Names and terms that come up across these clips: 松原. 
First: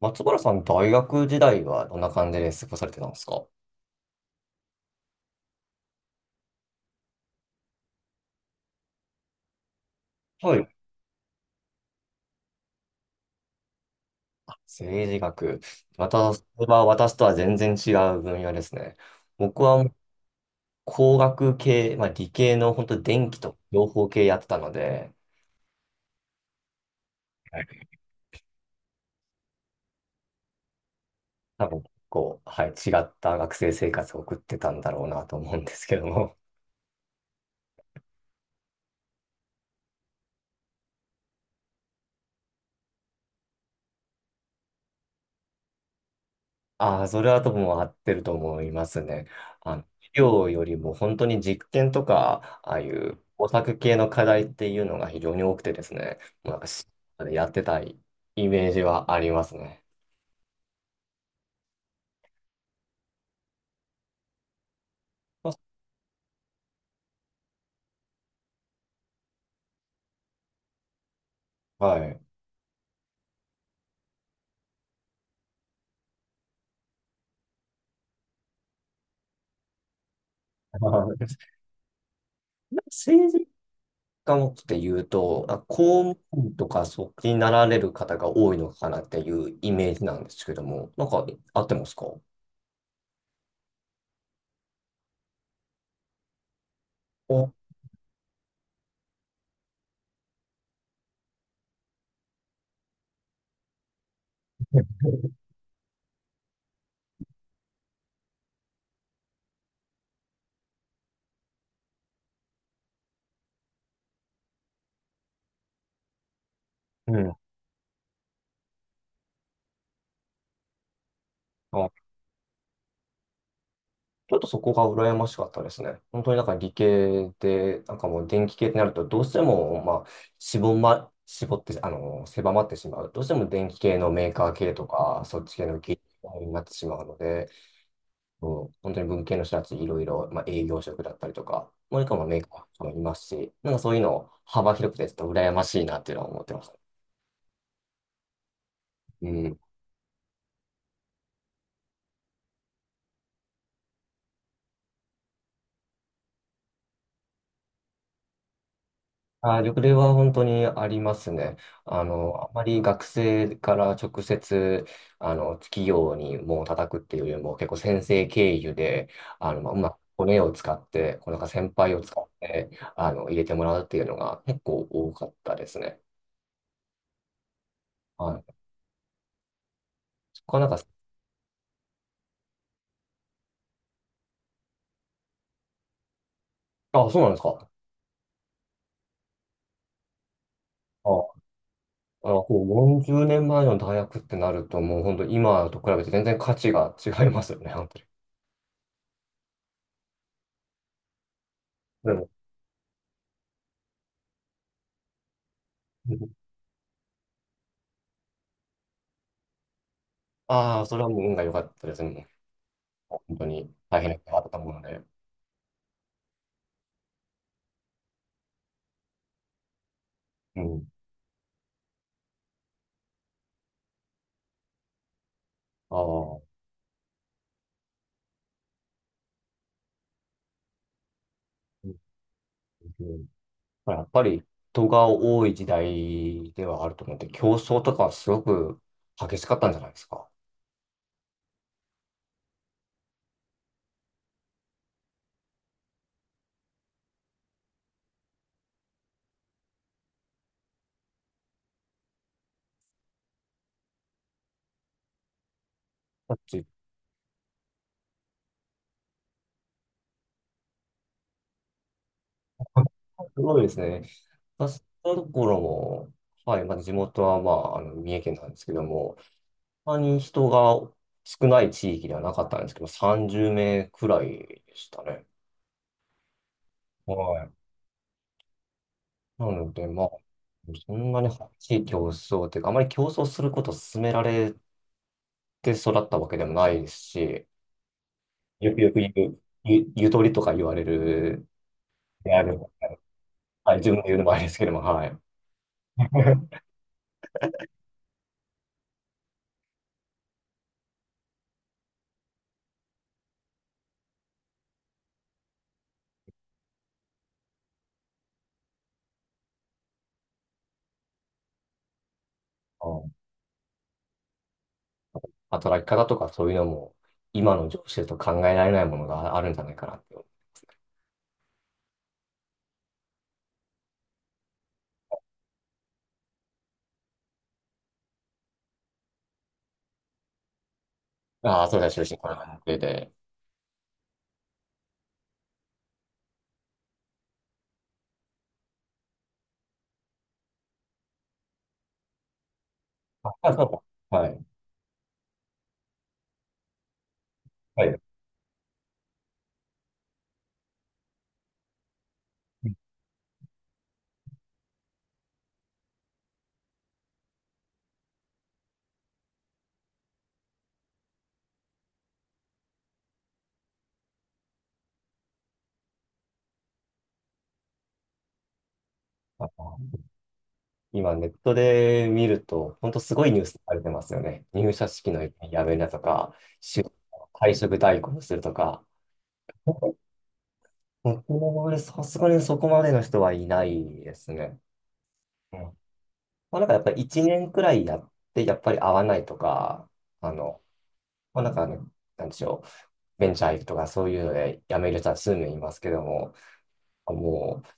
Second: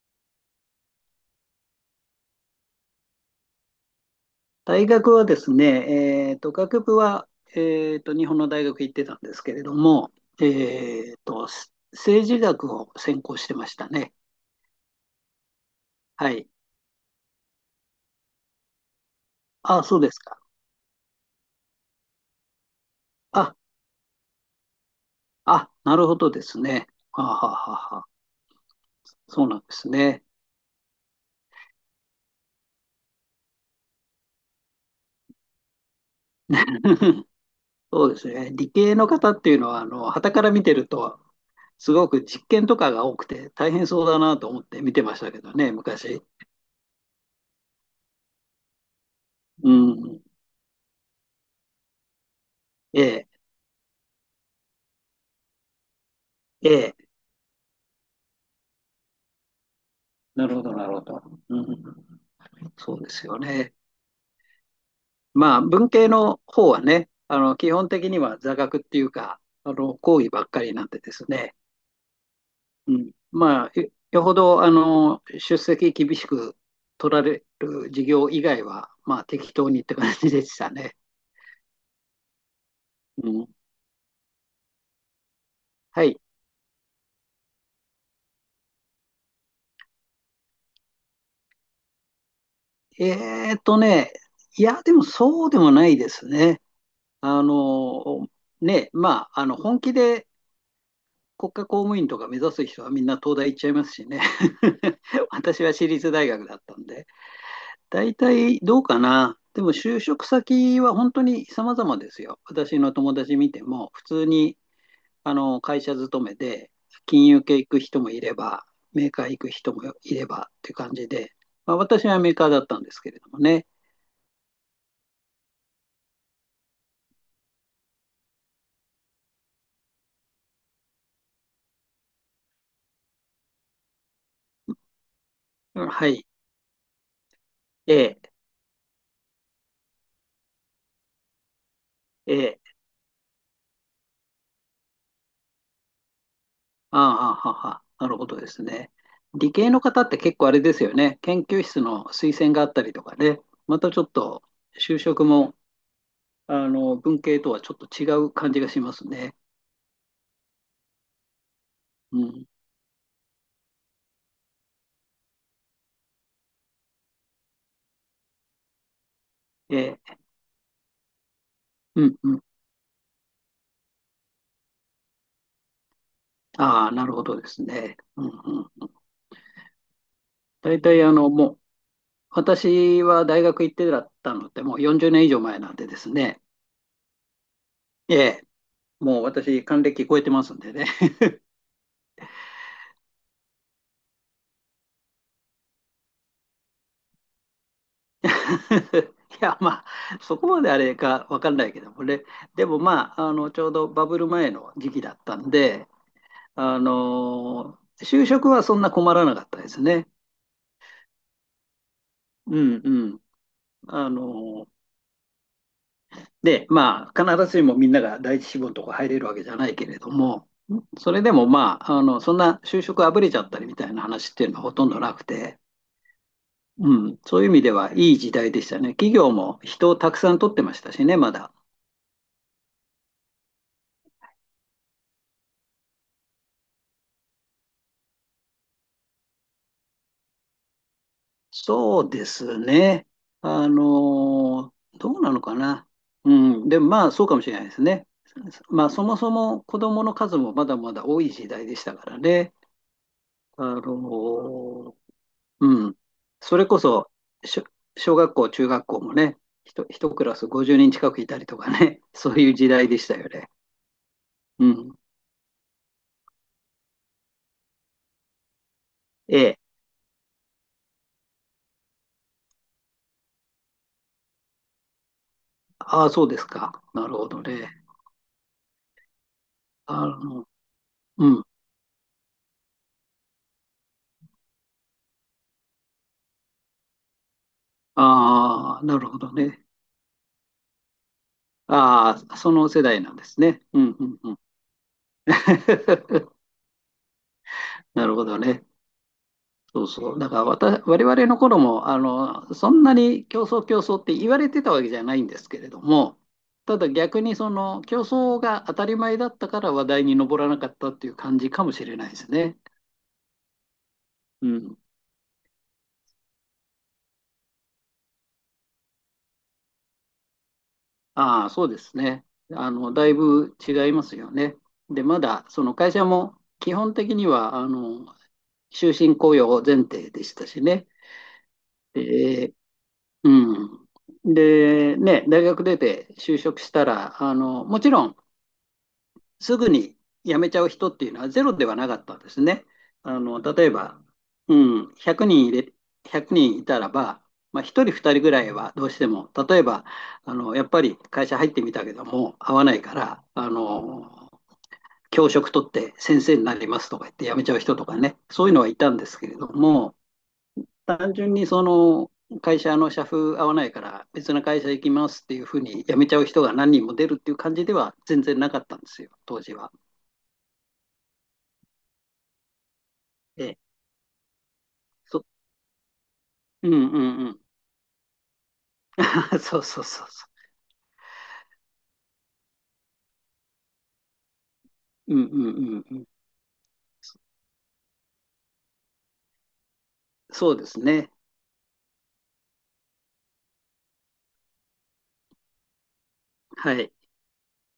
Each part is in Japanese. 松原さん、大学時代はどんな感じで過ごされてたんですか？大学はですね、学部は、日本の大学行ってたんですけれども、はい。えーと、政治学を専攻してましたね。政治学。まはた、そい。れは私とは全然違う分野ですね。僕はあ、もうそうですか。工学系、まあ、理系の本当電気あ、と情報系やってたので、あ、なるほどですね。はあ、はあはあはあ、そうなんですね。多分こう、はい、違った学生生活を送ってたんだろうなと思うんですけども。そうですね。理系の方っていうのは、傍から見てると、すごく実験とかが多くて大変そうだなと思って見てましたけどね、昔。ああ、それはとも合ってると思いますね。うあの、医ん。療よりも本当に実験とか、ああいえうえ、工作系の課題っていうのが非常に多くてですね、もうなんかええ。やってたいイメージはありますね。なるほど、なるほど。うん。そうですよね。まあ、文系の方はね、基本的には座学っていうか、講義ばっかりなんでですね、はい。うん。まあ、よほど、出席厳しく取られる授業以外は、まあ、適当にって感じでしたね。う政治ん。家もって言うと、は公い。務員とかそっちになられる方が多いのかなっていうイメージなんですけども、なんか合ってますか？えーっとね、いや、でもそうでもないですね。あお、の、ね、まあ、本気で国家公務員とか目指す人はみんな東大行っちゃいますしね。私は私立大学だったんで。大体どうかな。でも就職先は本当に様々ですよ。私の友達見ても、普通に会社勤めで、う金ん。融系行く人もいれば、メーカー行く人もいればっていう感じで、まあ、あ私はメーカーだったんですけれどもね。ちょっとそこが羨ましかったですね。本当になんか理系で、なんかもう電気系ってなると、どうしても、まあ、絞って、あの、狭まってしまう。どうしても電気系のメーカー系とか、そっち系の技はい。術になってしまうので、ええ、もう本当に文系の人たち、いろいろ、まあ、営業職だったりとか、もう一個もえメーえ、カーもいますし、なんかそういうの幅広くて、ちょっと羨ましいなっていうのは思ってました。ああ、はあはあ、なるほどですね。う理ん。系の方って結構あれですよね。研究室の推薦があったりとかね。またちょっと就職も、文系とはちょっと違う感じがしますね。あー、緑例は本当にありますね。あうの、ん。あまり学生から直接、あの、企業にもう叩くっていうよりも、結構先生経由で、あの、まあ、うまくで、骨を使って、こうなんか先輩をうん使っうん。て、あの、入れてもらうっていうのが結構多かったですね。ああ、なるほどですね。うんはい。うん。そこはなん大か、体、私は大学行ってだったのって、もう40年以上前なんでですね。あ、そうなんですか。ええ、もう私、還暦超えてますんでね。あ、あの、こう40年前の大学ってなると、もう本当今と比べて全然価値が違いますよね、本当に。いや、まあ、そこまであれかわかんないけどもでね。も、でも、まあ、ちょうどバブル前の時期だったんで、就職はそんな困らなかったですね。ああ、それはもう運が良かったですね。うんう本ん。当に大あ変なことがあったとの思うので、で、まあ、必ずしもみんなが第一志望のとこ入れるわけじゃないけれども、うん。それでもまあ、そんな就職あぶれちゃったりみたいな話っていうのはほとんどなくて、ああ、うん、そういう意味ではいい時代でしたね。企業も人をたくさん取ってましたしね、まだ。うんうん。まあやっぱり人が多い時代ではあると思って、競争とかすごく激しかったんじゃないですか？そうですね。あの、どうなのかな。うん、でもまあ、そうかもしれないですね。まあ、そもそも子供の数もまだまだ多い時代でしたからね。あの、うん。だっそて れこそ、しょ小学校、中学校もね、一クラス50人近くいたりとかね、そういう時代 でしたよすね。ごいですね。う私ん。のところも、はい、まあ、地元は、まあ、あの、三重県なんですけども、ええ。あまり人が少ない地域ではなかったんですけど、30名くらいでしたね。ああ、そうですか。なはるほどい。ね。なので、まああ、の、そんなにう激ん。しい競争というか、あまり競争することを勧められて育ったわけでもないですし、よあくあ、よくなる言ほどう、ね。ゆとりとか言われるあであ、あそる。の世代なんですね。はい、う自ん、分うで言うん、のもうあん。れですけども、はい。なるほどね。そうそう。だから我々の頃も、そんなに競争競争って言われてたわけじゃないんですけれども、ただ逆にその競争が当たり前だったから話題に上らなかったっていう感じかもしれないですね。うん。うん。働き方とかそういうのも、今の上司だと考えられないものがあるんじゃないかなって。ああ、そうですね。だいぶ違いますよね。で、まだその会社も基本的には、終身雇用前提でしたしね。ああ、そうだ、終身こらで、なってて。うん。で、ね、大学出て就職したら、もちろん、すぐに辞めちゃう人っていうのはゼロではなかったんですね。あ、例えそば、うはい。うん、100人100人いたらば、まあ、は1人い。2人ぐらいはどうしても、例えば、やっぱり会社入ってみたけども、合わないから、教職取って先生になりますとか言って辞めちゃう人とかね、そういうのはいたんですけれども、単純にその、会社の社風合わないから別の会社行きますっていうふうに辞めちゃう人が何人も出るっていう感じでは全然なかったんですよ、当あ時は。の、今ネットで見ると、本当すごいニューえスされてますよね。入社式そ、のやめなとか、うんうん就うん。退職代行するとか。あ、そうそうそうそ僕もねさすがにそこまでの人はいないですね。う。うんうんうん。うんうん。まあ、なんかやっぱり1年くらいやって、やっぱり合わないとか、あそうの、ですね。まあ、なんかあの、なんでしょう、ベンチャー行くとかそういうので辞める人は数名いますけども、はい。もう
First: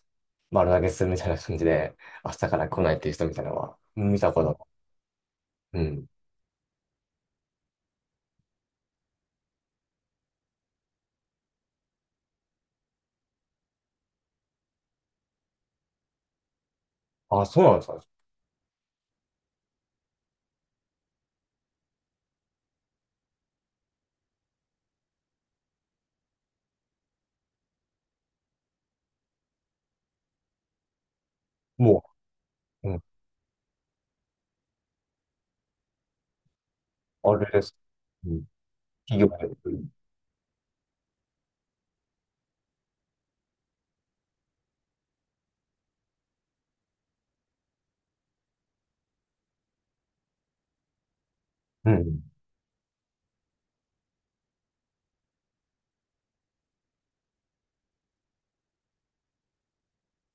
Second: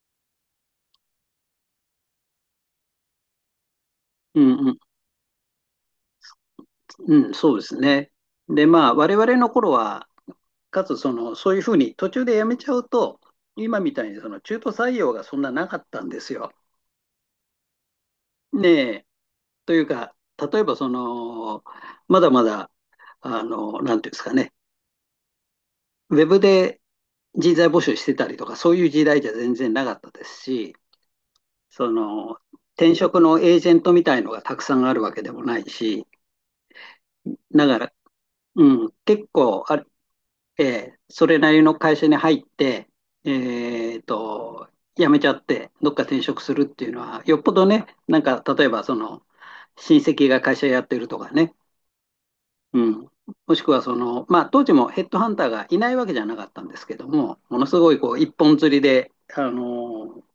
丸投げするみたいな感じで、明日から来ないっていう人みたいなのはうん見たうことが。んうん。うん。うん、そうですね。で、まあ、我々の頃は、かつその、そういうふうに途中でやめちゃうと、今みたいにその中途採用がそんななかったんですよ。あ、そうなんですか。ねえ。というか、例えばその、まだまだ、なんていうんですかね、ウェブで人材募集してたりとか、そういう時代じゃ全然なかったですし、そもの、う、う転ん、職のエージェントみたいのがたくさんあるわけでもないし、あれでだす。から、うん。うん、結企業構で。それなりの会社に入って、えーと、辞めちゃって、どっか転職するっていうのは、よっぽどね、なんか、例えば、その、親戚が会社やってるとかね、うん。うん。うん、もしくは、その、まあ、当時もヘッドハンターがいないわけじゃなかったんですけども、ものすごい、こう、一本釣りで、ー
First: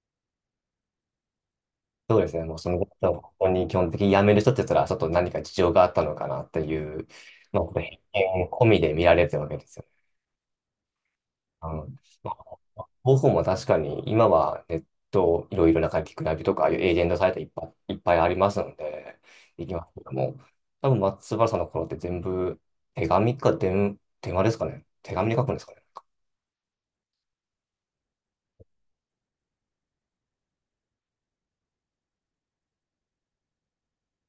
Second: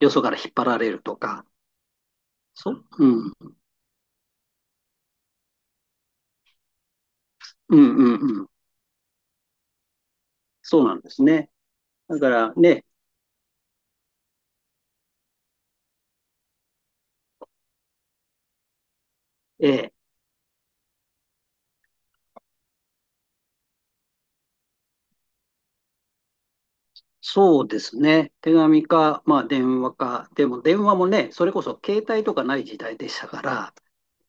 よそから引っ張られるとか、そうですね。もうそのこうとをこん、に基本的に辞める人って言ったら、ちょっと何か事情があったのかなっていう、まあ、こうん、うれん、う偏ん。見込みで見られてるわけですよね。そうなんですね。あの、だかまあ、らね、方法も確かに今はネットいろいろな書き比べとか、ああいうエージェントサイトいっぱい、いっぱいありますので、でえきますえ、けども、多分松原さんの頃って全部手紙か手話ですかね。手紙で書くんですかね。そうですね。手紙か、まあ電話か。でも電話もね、それこそ携帯とかない時代でしたから、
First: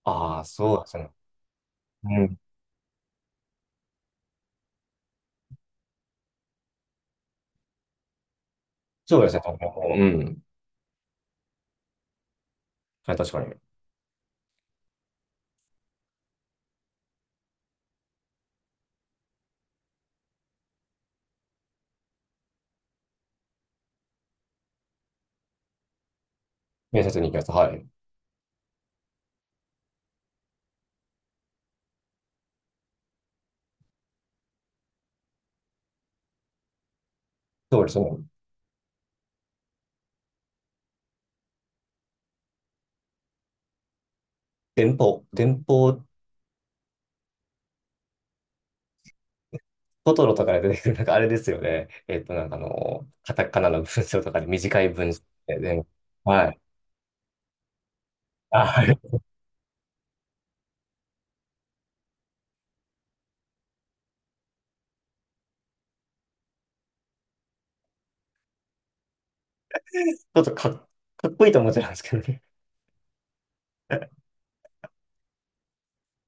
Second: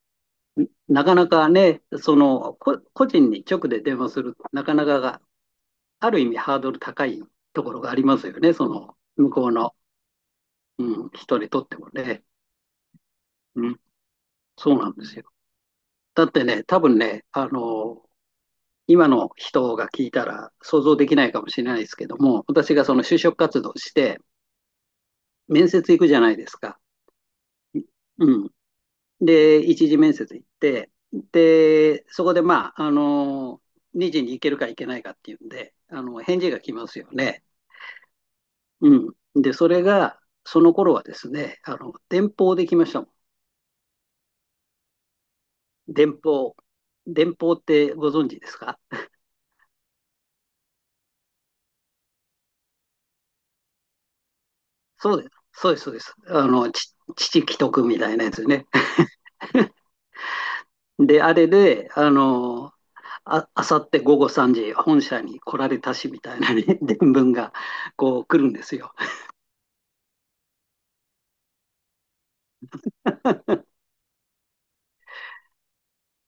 ああ、んそうですなね。かなかね、そうん。の、個人に直で電話する、なかなかが、ある意味ハードル高いところがありますよね。その、そうで向すね。こう多分の、うん。うん、人にとってもね。はい、確かに。うん、そうなんですよ。だってね、多分ね、今の人が聞いたら想像できないかもしれないですけども、私がその就職活動して、面接行くじゃないですか。面接に行きます。はい。うん。で、一次面接行って、で、そこでまあ、2次に行けるか行けないかっていうんで、返事が来ますよね。そうですね。うん。で、それが、その頃はですね、電報で来ましたも電報、電ん。報。電報。電報ってご存知ですか？トトロとかで出てくる、なんかあれですよね。えっと、なんかあの、カタカナの文章とかで短い文そ章うです。で、そうです、ね。そうです。はい。父既得みたいなやつね。あ、あれ、ち で、あれで、あさって午後3時、本社に来られたしみたいなね 伝聞がこう来るんですよ。ょっとかっ、かっこいいと思っちゃうんですけどね。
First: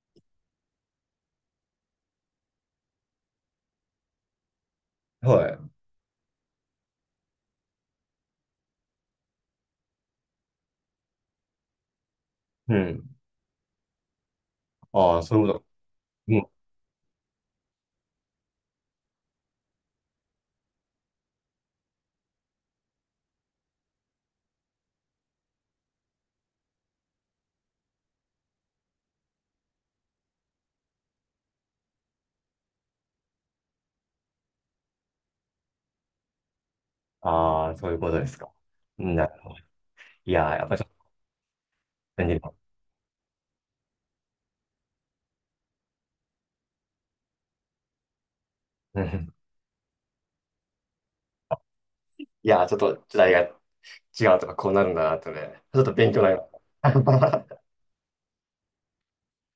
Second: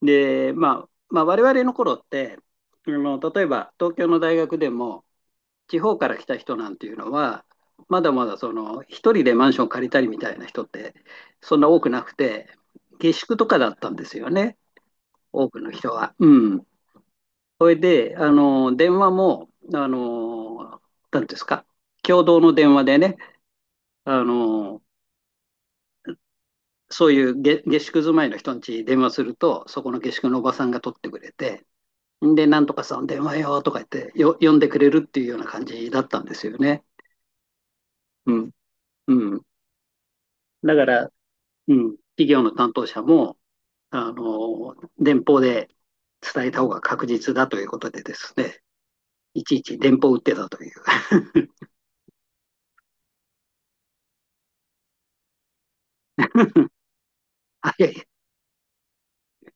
で、まあ、我々の頃って、例えば東京の大学でも、はい。地方から来た人なんていうのは、まだまだその一人でマンション借りたりみたいな人ってそんな多くなくて、うん。下宿とかだったんですよね、ああ、そうい多うこくと。の人は。うん。うん。それで、電話も、なんていうんですか、共同の電話でね、あの、そういう下宿住まいの人ん家に電話すると、そこの下宿のおばさんが取ってくれて、で、なんとかさん電話よとか言ってよ、呼んでくれるっていうような感じだったんですよね。ああ、そういうことでうすか。ん。なうるん。ほど。いやー、やっだぱちかょっと、ら、うん、便企利業のだ。担当者も、電報で伝えた方が確実だということでですね、うん。いちいち電報を打ってたという。いやー、ちょっと時代が違うとか、こうなるんだなとね、ちょっと勉強になりました。はい